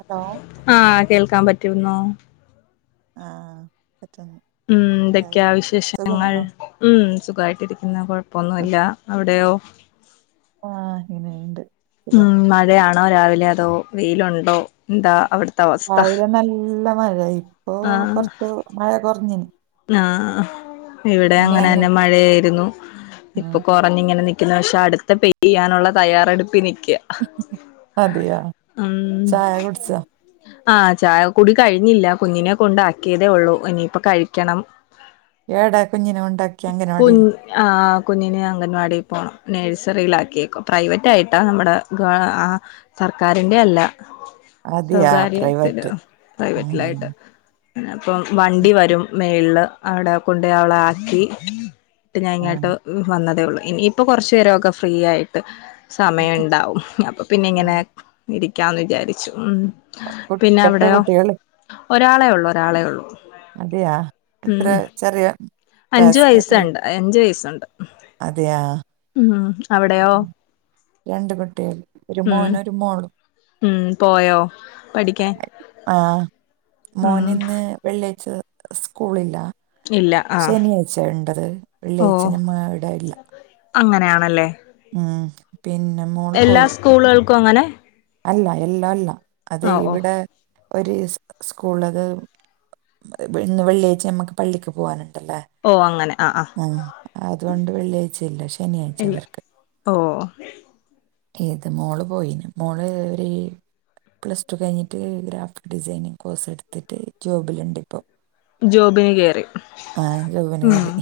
Hello ആഹ് കേൾക്കാമ്പറ്റ്ര്ന്നോ? ആഹ് പറ്റ്ന്ന് ഊം ന്തൊക്ക്യാ വിശേഷങ്ങൾ? ഊം സുകായിട്ടിരിക്കുന്നു. കൊഴപ്പൊന്നുല്ല. അവിടെയോ? ആഹ് ഇങ്ങനെയുണ്ട് സുഖം ഊം മഴയാണോ രാവിലെയതോ വെയിലുണ്ടോ? ന്താ അവിട് രാവിലെ നല്ല മഴയായ് ഇപ്പൊ കൊർച്ച് മഴ കൊർഞ്ഞ്ന് ന്നാഹ് ഇവിടെ അങ്ങനെന്നെ അങ്ങോട്ട് മഴയായിരുന്നു. ഇപ്പൊ ആഹ് കൊർ വന്നിങ്ങനെ നിക്കുന്നു. വ ക്ഷെ അടുത്ത പെയ്യാനുള്ള തയ്യറെടുപ്പിനിക്ക്യ അതിയോ? ചായ കുട്ച്ചോ? ആഹ് ചായ കുടി കഴിഞ്ഞില്ല. കുഞ്ഞിനെ കൊണ്ടാക്കിയതെ ഉള്ളൂ. എനിയിപ്പ കഴി! ക്കണം ഏടാ കുഞ്ഞിനെ കൊണ്ടാക്കിയങ്കനവാടീൽ ആഹ്! കുഞ്ഞിനെ ആഹ് ആഹ് കുഞ്ഞിനെ അംഗൻവാടി പോണം. നേഴ്സറിയിലാക്കിയേക്കു പ്രൈവറ്റായിട്ടാ നമ്മുടെ ഗാ ആ സർക്കാരിന്റെ അല്ല. അതെയാ സ്വകാര്യത്തിലാ പ്രൈവറ്റ് ഉം പ്രൈവറ്റിലായിട്ട് പിന്നപ്പം വണ്ടി വരും മേളില്. അവ്ടെ കൊണ്ട യവളാക്കി ട്ട് ഞാങ്ങേട്ട് ആഹ് വന്നതേ ഉള്ളു. ഇൻഇപ്പൊ കൊർച്ചേരൊക്ക ഫ്രീയായി. ട്ട് സമയണ്ടാവും. അപ്പൊ പിന്നെങ്ങനെ ആഹ് ഇരിക്കാംന്ന് വിചാരിച്ചു. ഉം. കു എത്ര പിന്നവിടെയോ? കുട്ടികള് ഒരാളെ ഉള്ളു ഒരാളെ ഉള്ളു അതെയാ? എത്ര ചെറിയ അഞ്ചു വയസ് എത്ര വയസ്സണ്ട്. അഞ്ചു വയിസ്സൊണ്ട്. അതെയാ ഊം രണ്ട് കുട്ട്യൾ ഒരു ഉം മോനൊരു മോളു ഉം പോയോ പഠിക്കാൻ ആഹ് ഉം മോനിന്ന് വെള്ള്യയ്ച്ച സ്കൂളില്ല. ഇല്ല ആഹ് ശനിയായ്ച്ച ണ്ടത്. വെള്ള്യായ്ച്ച ഞമ്മ അവിടെല്ല. അങ്ങനയാണല്ലെ. ഉം പിന്ന മോള് പോയി. ക്കൂളുകൾക്കു അങ്ങനെ അല്ല എല്ല അല്ല. അത് ഓ ഓ ഇവ്ടെ ഒര് ഇസ് സ്കൂളത് ബ് ന്ന് വെള്ള്യായ്ച്ച ഞമ്മക്ക് പള്ളിക്ക് പോകാന്ണ്ടല്ലേ ഓ അങ്ങനെ ആഹ് ആഹ് ഉം അതൊണ്ട് വെള്ളിയായ്ചയില്ല. ഇല്ല ശനിയായ്ച്ചവര്ക്ക്. ഓ! ഏത്! മോള് പോയി മോള് ഒരു പ്ലസ് ടു കഴിഞ്ഞിട്ട് ഗ്രാഫിക് ഡിസൈനിങ് കോഴ്സ് എടുത്തിട്ട് ജോബിലുണ്ട്. ഇപ്പം. ജോബിന് കേയറി ജോബിന് ഉ കയറി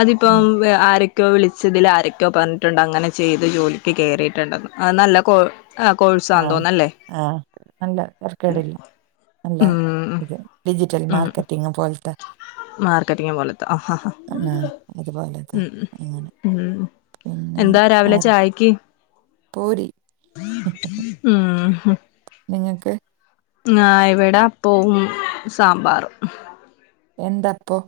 അതിപ്പം ഉം. ആരെ ക്കോ വിളിച്ചതിൽ ആരൊക്കെ പറഞ്ഞിട്ടുണ്ട്. അങ്ങനെ ചെയ്ത് ജോലിക്ക് കേറിയിട്ടുണ്ട്. അ നല്ല ആ കോഴിസ് ആഹ ആഹ് നല്ല തറക്കേടില്ല നല്ല ഉം ഇത്. ഡിജിറ്റൽ മാർക്കറ്റിംഗ് പോലത്തെ. മാർക്കറ്റിംങ്ങ് പോലത്ത ഹാ ഹാ ആ അതുപോലത്തെ ഉ അങ്ങനെ ഉ പിന്നെ എന്താ രാവിലെ ചായക്ക് പുരി നിങ്ങൾക്ക്. ആ് ഇവിടെ അപ്പംവും, സാമ്പാറും. എന്ത് അപ്പോ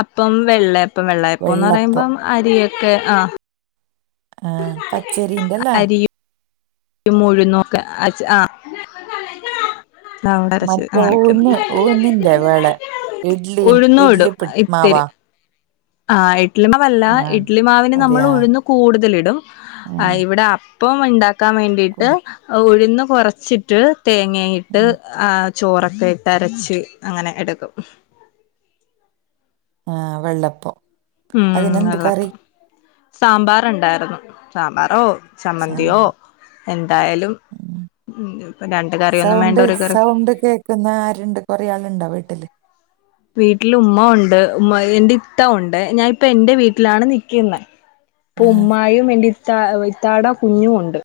അപ്പം വെള്ളയപ്പം വെള്ളയപ്പംന്ന് വെള്ളപ്പം പറയുമ്പം അരിയൊക്കെ ആ ആഹ പച്ചരിന്റെല്ലേ? മൂഴു നുക്ക് അ ആ ഔടരച്ച് മറ്റേ അങ്ങനൊക്കെന്. ഊന്ന് ഊന്നിന്റെ വേളെ ഇഡ്ലി ഇഡ്ലി ഉഴുന്നുടും പി മാവാ ഇത്തിരി. ആ ഇഡ്ലിമാവല്ല ആ ഇഡ്ലിമാവിന് നമ്മൾ അതെയാ ഉഴുന്നു കൂടുതലിടും. ആ ഉം ഇവിടെ അ ഇപ്പം ഉണ്ടാക്കാൻ വേണ്ടിയിട്ട് കൊടു ഉഴന്ന് കുറച്ചിട്ട് തേങ്ങയിട്ട്. ആ ചോറൊക്കെ ഇട്ട് അരച്ച് അങ്ങനെ എടുക്കും. ആ വെള്ളപ്പം. ഉം അതിനെന്ത് കറി വെളളപ്പം സാമ്പാറ് ഇണ്ടായിരുന്നു. സാമ്പാറോ ചമ്മന്തിയോ സാമ്പാർ എന്തായാലും ഉം. രണ്ട് കറിയൊന്നും വേണ്ട ഒരു കറി. പിന്നെ ആരുണ്ട് കൊറെ ആളുണ്ടോ വീട്ടില്. വീട്ടില് ഉമ്മ ഉണ്ട് ഉമ്മ എന്റെ ഇത്ത ഉണ്ട് ഞാൻ ഇപ്പ എന്റെ വീട്ടിലാണ് നിക്കുനേ ഇപ്പൊ ആ ഉമ്മായും എന്റെ ഇത്താ ഇത്താട കുഞ്ഞും ഉണ്ട്.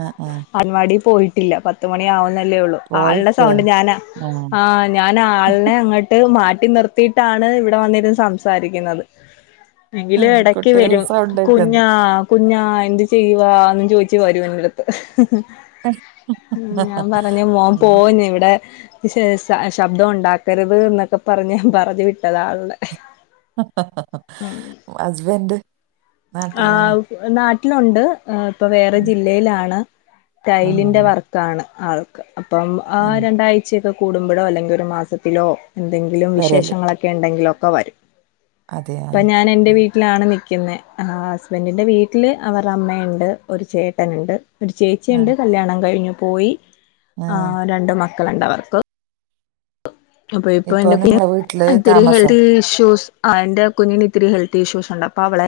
ആഹ് ആഹ് അൻവാടി പോയിട്ടില്ല പത്തുമണിയാ വുന്നല്ലേ ഉള്ളൂ. ആളുടെ പോയിട്ട് സൗണ്ട് ഞാനാ ആ ഞാൻ ആളിനെ അങ്ങട്ട് മാറ്റി നിർത്തിയിട്ടാണ് ഇവിടെ ഇരുന്ന് സംസാരിക്കുന്നത്. എങ്കില് ഇടക്ക് കുട്ടികളെ വരും സൗണ്ട് കേൾക്കുന്നു കുഞ്ഞാ കുഞ്ഞാ എന്തു ചെയ്യവാ എന്ന് ചോയിച്ച് വരും എന്റെടുത്ത്. ഉ ഞാൻ പറഞ്ഞ മോൻ ഉം. പോന്നു. ഇവിടെ ശേഷം ശബ്ദം ഉണ്ടാക്കരുത് എന്നൊക്കെ പറഞ്ഞ് ഞാൻ പറഞ്ഞു വിട്ടാത അവളെ ഹ ഹ ഹസ്ബഡ്. ആ് നാട്ടിലുണ്ട് ഇപ്പൊ വേറെ ഉം. ജില്ലയിലാണ്. ആ, ടൈലിന്റെ വർക്ക് ആണ് ആൾക്ക്. അപ്പം ആ ഉം. രണ്ടാഴ്ചയൊക്കെ കൂടുമ്പോഴോ അല്ലെങ്കിൽ ഒരു മാസത്തിലോ? എന്തെങ്കിലും വരല് വിശേഷങ്ങളൊക്കെ ഉണ്ടെങ്കിലും ഒക്കെ വരും. അതെയാ ഇപ്പൊ ഞാൻ എൻറെ ഉം. വീട്ടിൽ വീട്ടിലാണ് നിക്കുന്ന്. ഹസ്ബൻഡിന്റെ വീട്ടില് അവര് അമ്മയുണ്ട് ഒരു ചേട്ടനുണ്ട്. ഒരു ആ, ചേച്ചിയുണ്ട് കല്യാണം കഴിഞ്ഞു പോയി. ആ രണ്ട് മക്കളുണ്ട് അവർക്ക്. അപ്പൊ ഇപ്പൊ എന്റെ കു നിങ്ങളെ വീട്ടില് ഇത്തിരി താമസോ ഹെൽത്ത് ഇഷ്യൂസ് ആ എന്റെ കുഞ്ഞിന് ഇത്തിരി ഹെൽത്തി ഇഷ്യൂസ് ഉണ്ട്. അപ്പൊ അവളെ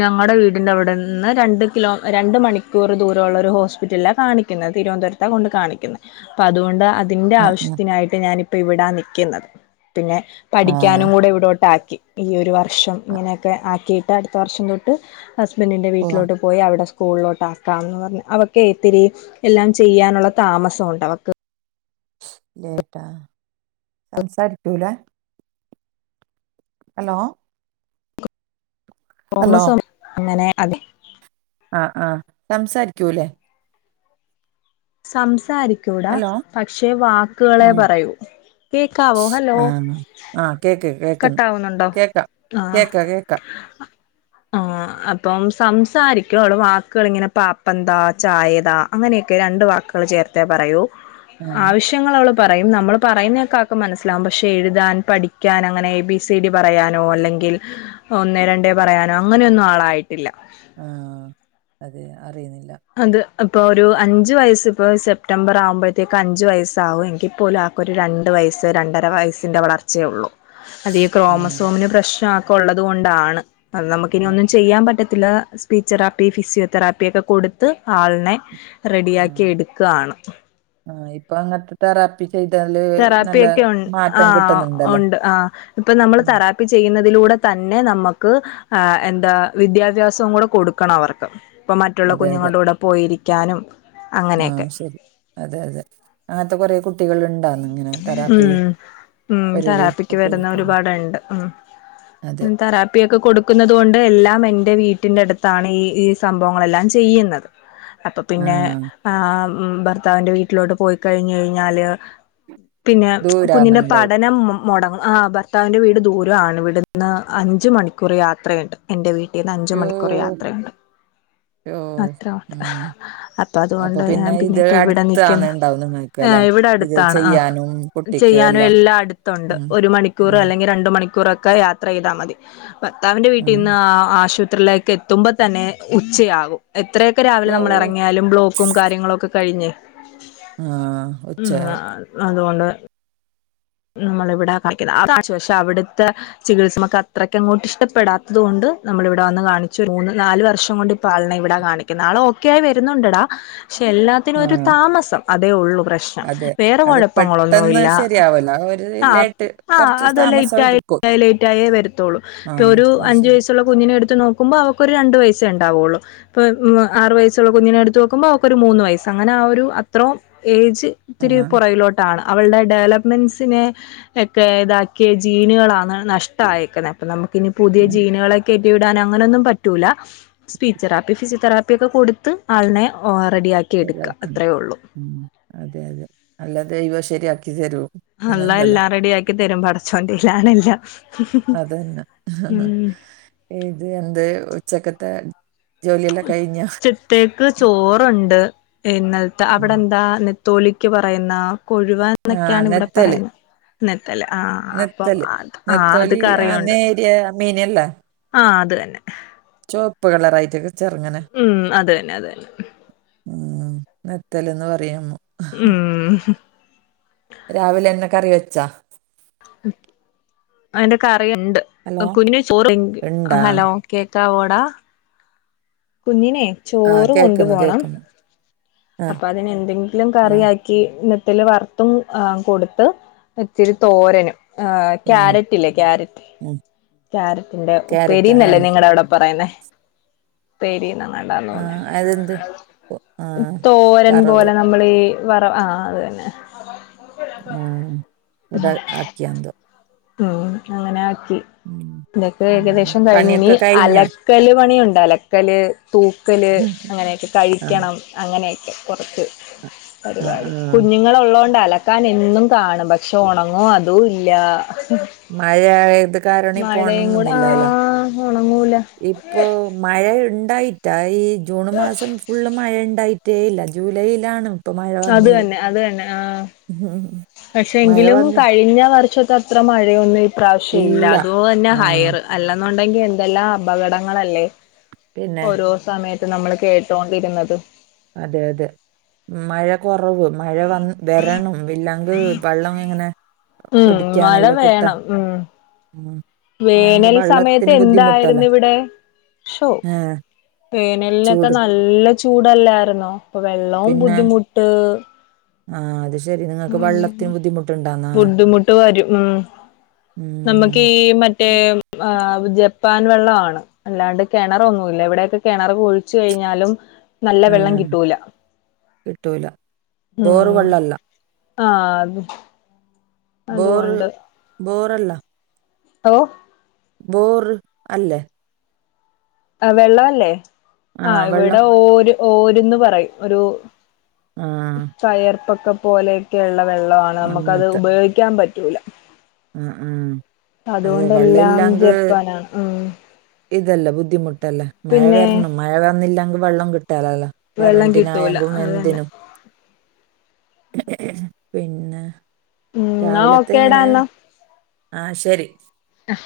ഞങ്ങളടെ വീടിന്റെവിടെന്ന്. രണ്ട് കിലോ രണ്ട് മണിക്കൂർ ദൂരമുള്ള ഒരു ഹോസ്പിറ്റല കാണിക്ക തിരുവനന്തപുറത്ത കൊണ്ട് കാണിക്കുന്നത്. അപ്പൊ അതുകൊണ്ട ഇൻ്റെ ആ, ആ. ആവശ്യത്തിനായിട്ട് ഞാനിപ്പോൾ ഇവിടാ നിൽക്കുന്നത്. പിന്നെ ആ, പഠിക്കാനും കൂടെ ഇവിടോട്ടാക്കി. ഈ ഒരു വർഷം ആ. ഇങ്ങനെയൊക്കെ ആക്കിയിട്ട്. അടുത്ത വർഷം തൊട്ട് ഹസ്ബൻഡിൻ്ന്റെ പോവാ വീട്ടിലോട്ട് പോയി അവിടെ സ്കൂളിലോട്ട് ആക്കാം മന്ന് പറഞ്ഞ്. അവക്ക് ഇത്തിരി എല്ലാം ചെയ്യാനുള്ള താമസമുണ്ട്. അവക്ക് ലേട്ടാ സംസാരിക്കൂലേ? ഹലോ? ഹലോ തോമസം അങ്ങനെ അതെ ആ ആ. സംസാരിക്കൂല്ലേ? സംസാരിക്കൂലാ. ഹലോ പക്ഷെ ആ വാക്കുകളെ പറയൂ. കേക്കാവോ ഹലോ. ആ ആ കേക്ക് കേൾക്ക്ന്ന്. കട്ടാവുന്നുണ്ടോ കേൾക്കാം കേക്ക കേൾക്കാം. ആ അപ്പം സംസാരിക്കും. അവൾ വാക്ക്കൾ ഇങ്ങനെ പാപ്പം താ, ചായ താ. അങ്ങനെയൊക്കെ രണ്ട് വാക്കുകൾ ചേർത്തേ പറയൂ. ആ ആവശ്യങ്ങൾ അവള് പറയും. നമ്മൾ പറയുന്നതേക്കെ അവൾക്ക് മനസ്സിലാവും. പക്ഷെ എഴുതാൻ പഠിക്കാൻ- അങ്ങനെ എ ബി സി ഡി പറയാനോ, അല്ലെങ്കിൽ ഒന്നേ രണ്ടേ പറയാനോ അങ്ങനെയൊന്നും ആളായിട്ടില്ല. ആ. അത് അറിയുന്നില്ല. അത് ഇപ്പോ ഒരു അഞ്ചു വയസ് ഇപ്പോ സെപ്റ്റംബർ ആകുമ്പോഴത്തേക്ക് അഞ്ചു വയസാവും. എങ്കിപ്പോലും- ഒരു രണ്ട് വയസ്സ് രണ്ടര വയസ്സിൻ്റെ വളർച്ചയേ ഉള്ളൂ. അല്ല ഈ ആ ക്രോമസോമിന്റെ പ്രശ്നൊക്കെ ഉള്ളത് കൊണ്ടാണ്. അത് നമുക്കിനി ആ ഒന്നും ചെയ്യാൻ പറ്റത്തില്ല. സ്പീച്ചെറാപ്പി ഫിസിയോതെറാപ്പിയൊക്കെ കൊടു- ത്ത് ആളിനെ റെഡിയാക്കി എടുക്കാണ്. ആഹ ഇപ്പൊ അങ്ങത്തെ- തെറാപ്പി ചെയ്താല് - തെറാപ്പിയൊക്കെ ഉ ആ ഉണ്ട് ആ ഇപ്പൊ നമ്മൾ ഉം തെറാപ്പി- ചെയ്യുന്നതിലൂടെ തന്നെ നമ്മക്ക്- ആ എന്താ വിദ്യാഭ്യാസവും കൂടെ കൊടുക്കണം അവർക്ക്. ഇപ്പം മറ്റുള്ള അതെ അതെ കുഞ്ഞുങ്ങളുടെ കൂടെ പോയിരിക്കാനും- ആ അങ്ങനെയൊക്കെ ശരി. അതെ അതെ, അങ്ങനത്തെ കൊറെ കുട്ടികൾ ഇണ്ട- ഇമ് ഉം. ഓരോരോ തെറാപ്പിക്ക് വരുന്ന കുട്ടികൾക്ക് ഒരുപാടണ്ട്. ഉ. ൻ അതെ തെറാ - പ്പിയൊക്കെ കൊടുക്കുന്നുന്നത് കൊണ്ട് എല്ലാം എൻ്റെ വീട്ടിൻ്റെ അടുത്താണ് ഈ സംഭവങ്ങളെല്ലാം ചെയ്യുന്നത്. അപ്പൊ ആ പിന്നെ ആ ഭർത്താവിന്റെ വീട്ടിലോട്ട് പോയി കഴിഞ്ഞ കഴിഞ്ഞാല്- പിന്നെ കുഞ്ഞിന്റെ ദൂരാന്നുണ്ടാവും പഠനം, മു മുടങ്ങും. ആ ഭർത്താവി്ന്റെ വീട് ദൂരാ ണ്. ഇവിടുന്ന് അഞ്ച് മണിക്കൂർ യാത്രയുണ്ട്. എൻറെ വീട്ടീന്ന് അഞ്ച് യ്യോ മണിക്കൂർ യാത്രയുണ്ട്. യ്യോ അത്രട്ട, ഉം അപ്പ അപ്പൊ അതുകൊണ്ട് ഞാൻ പിന്നെ ഇത് ഇപ്പ ഇവിടെ അടുത്താന്ന് നിക്കുന്നു. ഇണ്ടാവും നിങ്ങൾക്ക് ആ് അല്ലെ ഇവിടെ ഇത് അടുത്താണ്. ആ ചെയ്യാനും കുട്ടിക്ക് ചെയ്യാനും എല്ലാം അടുത്തുണ്ട്. ഉം ഒരു മണിക്കൂർ ഉം അല്ലെങ്കിൽ- രണ്ട് മണിക്കൂറൊക്കെ യാത്ര ഈ യ്താൽ മതി. ഭർത്താവിന്റെ ആ വീട്ടീന്ന് ആശുപത്രിയിലേക്ക് എത്തി- എത്തുമ്പോ തന്നെ ഉച്ചയാകും. എത്രയൊക്കെ രാവിലെ യ്യോ നമ്മൾ ഇറങ്ങിയാലും ബ്ലോക്കും കാര്യങ്ങളുംക്കെ കഴിഞ്ഞ്- ആഹ് ഉച്ചയാകും - [unintelligible] നമ്മളിവിടെ കണികന്നെ പക്ഷെ അവിടുത്തെ ചികിത്സ നമുക്ക് അത്രയ്ക്ക് അങ്ങോട്ട് ഇഷ്ടപ്പെടാത്തത് കൊണ്ട് നമ്മളിവിടെ വന്ന് കാണിച്ചു മൂന്ന് നാല് വർഷം കൊണ്ട്- പ്പാൾനെ ഇവിടാ കാണിക്കുന്നെ ആളും ഒക്കെയായി വരുന്നുണ്ട്ടാ. പക്ഷെ എല്ലാ- ആ ത്തിനൊരു താമസം അതേ ഉള്ളു പ്രശ്നം. അതെ. വേറെ അത് കൊഴപ്പങ്ങളൊന്നു പെട്ടെന്ന് ഇല്ല. [inaudible] ആ ആ് കുറച്ച് അത് താമസം ലൈറ്റ് ആയെ എടുക്കും. ലൈറ്റ് ആയേ വരുത്തുള്ളൂ. ആ ഇപ്പൊ ഒരു അത് അഞ്ചു ശരി. വയസ് കുഞ്ഞിനെടുത്ത് നോക്കുമ്പോൾ അവക്കൊരു രണ്ട് വയസെ ഉണ്ടാവുള്ളു. ഇപ്പ ആറ് വയസ്സുള്ള കുഞ്ഞിനെ എടുത്ത് നോക്കുമ്പോ അവക്കൊരു മൂന്ന് വയസ്സ്. അങ്ങനെ ആ ഒരു അത്രോം ഏയ്ജ്- ആ. ഒത്തിരി പുറകിലോട്ടാണ്. അവളുടെ ഡെവലപ്മെന്റ്സ്- പിന്നെ ഒക്കെ ഇതാക്കിയ ജീനുകളാണ് നഷ് ക്കണ്. അപ്പൊ നമുക്കിനി പുതിയ ഉം. ജീനുകളൊക്കെ കേറ്റി ഇടാൻ അങ്ങനൊന്നും പറ്റൂല. സ്പീച്ച് തെറാപ്പി, ഫിസിയോതെറാപ്പി ഒക്കെ കൊടുത്ത് ആളിനെ റെഡിയാക്കി എട്ക്ക. ശരിയാക്കണം. അത്രയേ ഉള്ളു ഉം. അതെ അതെ. അല്ലാതെ ഇവ ശരിയാക്കി തരോ? അള്ള എല്ലാം റെഡിയാക്കി തരും. പടച്ചോന്റെയ്യിലാണെല്ലാം. അതന്നെ. ഇത് എന്ത് ഉച്ചക്കത്തെ ജോലിയെല്ലാം കഴിഞ്ഞ ത്തേക്ക് ചോറുണ്ട് ഇന്നലത്തെ അവിടെ ഉം. എന്താ? തോലിക്ക് പറയുന്ന കൊഴുവ ആ എന്നൊക്കെയാണ് ഇവിടെ നെത്തല്. പറയുന്നെ ന്നത്തല്ല്ആ അപ്പം നെത്തല്. അ ആഹ് അത് നെത്തോലി ആ കറിയുണ്ട്. നേരിയ മീനല്ല. ആഹ് അത് തന്നെ. ചോപ്പ് കളറായിട്ട്. ഉം അത് തന്നെ അത് തന്നെ. ഉം നെത്തലന്ന് പറയും ഹ ഉം രാവിലെ എന്നാ കറി വെച്ചാ? അയിന്റെക്കറിയുണ്ട്. ഹലോ. [unintelligible] ഇണ്ടാ ഹലോ. കേക്കാവോടാ കുഞ്ഞിനേ. ആ ചോറ് കൊണ്ട് കേൾക്കുന്നു പോണം കേൾക്കുന്നു ആ അതിന് എന്തെങ്കിലും ആ കറി നത്തിൽ വറുത്തും കൊടുത്ത് ഇച്ചിരി തോരനും. ആഹ് ആ ക്യാരറ്റില്ലേ ക്യാരറ്റ് ആ ക്യാരറ്റിന്റെ ക്യാരറ്റ് ആ ഉപ്പേരിന്നല്ലേ നിങ്ങളെ അവിടെ പറയുന്നേ? ഉപേരിന്നങ്ങാണ്ടാ ആ തോന്നുന്നു അതെന്ത് ഓ, ആ തോരൻ വറവ് പോലെ നമ്മ നമ്മള വറ വ് ആ അത് തന്നെ. ആഹ അതാ ആക്കിയെന്തോ? ഉ അങ്ങനെ ആാക്കി. ഉം ഇന്നത്തെ ഉം ഏകദേശം കഴിഞ്ഞിനി പണിയൊക്കെ കഴിഞ്ഞോ അലക്കല് പണിയുണ്ട് അലക്കല് തൂക്കല്. അങ്ങനെയൊക്കെ ആ കഴിക്കണം അങ്ങനെയൊക്കെ കുറച്ച് ആ ആ പരിപാടി കുഞ്ഞ്. ങ്ങള ഉള്ളതോണ്ട് അലക്കാൻ എന്നും കാണും പക്ഷെ ഉണങ്ങോ അതും ഇല്ല. മഴ ആയത് കാരണം ഇ പോ ഒണ മഴയും കൂടെ ആ ങ്ങുന്നില്ലല്ലോ ഒണങ്ങൂല ഈ ഇപ്പോ മഴ ഉണ്ടായിട്ടാ ഈ ജൂൺ മാസം. ഫുള്ള് മഴ ഉണ്ടായിട്ടേ ഇല്ല ജൂലൈയിലാണ്. ഇപ്പൊ മഴ അത് വന്നത് തന്നെ അത് തന്നെ ആ പക്ഷെ മഴ എങ്കിലും വന്നിട്ട് കഴിഞ്ഞ വർഷത്തെ. അത്ര മഴയൊന്നും ഈ പ്രാവശ്യം ഇല്ല അതുപോലെ തന്നെ ആ ഹയർ. അല്ലെന്നുണ്ടെങ്കി എന്തെല്ലാം അപകടങ്ങളല്ലേ പിന്നെ ഓരോ സമയത്ത് നമ്മൾ കേട്ടോണ്ടിരുന്നത്. അതെ അതെ മഴ കുറവ് മഴ വന്ന്. [unintelligible] ഉം മഴ കുടിക്കാനല്ലോ കിട്ടാ വേണം ഉം. ഉം ഇല്ലാങ്ക് വേനൽ സമയത്ത് വെള്ളത്തിന് ബുദ്ധിമുട്ടല്ലേ എന്തായിരുന്നു ഇവിടെ. ശോ ഏഹ് വേനലിനൊക്കെ ചൂട് നല്ല. നല്ല ചൂടല്ലായിരുന്നോ അപ്പൊ വെള്ളവും പിന്നെ ബുദ്ധിമുട്ട്. ആഹ് അത് ശരി നിങ്ങക്ക് വെള്ളത്തിന് ബുദ്ധിമുട്ടുണ്ടാന്നാ ബുദ്ധിമുട്ട് വരും ഉം ഉം നമുക്ക് ഈ മറ്റേ ആ ജപ്പാൻ വെള്ളമാണ്. അല്ലാണ്ട് കിണറൊന്നുല്ല ഇവിടെയൊക്കെ കിണർ കുഴിച്ചു കഴിഞ്ഞാലും. നല്ല വെള്ളം ഏഹ് കിട്ടൂല കിട്ടൂല ബോറ് ഉം വെള്ളല്ല ആഹ അതെ. ബോർ ബോറല്ല. ഓ ബോർ അല്ലേ? ആ വെള്ളമല്ലേ ആഹ ആഹ് വെള്ളം ഇവിടെ ഓര് ഓര്ന്ന് പറയും ഒരു. ആ കയർപ്പൊക്കെ പോലെയൊക്കെയുള്ള വെള്ളമാണ് നമുക്കത് അങ്ങത്തെ ഉപയോഗിക്കാൻ പറ്റൂല. ആഹ് ആഹ് അതെ അതുകൊണ്ടെല്ലാം ജപ്പാനാണ് ഉം ഇതല്ല ബുദ്ധിമുട്ടല്ലേ മഴ പിന്നെ വരണം മഴ വന്നില്ലെങ്കിൽ വെള്ളം കിട്ടാലല്ലോ. വെള്ളം കിട്ടൂല ഇരണ്ടിനായങ്കും അത് തന്നെ വെന്തിനതിനും [unintelligible] പിന്നെ. ഉം എന്നാ രാവിലത്തെ ഓക്കേടാ ഇങ്ങനെ എന്നാ ആഹ് ശരി. ആഹ്.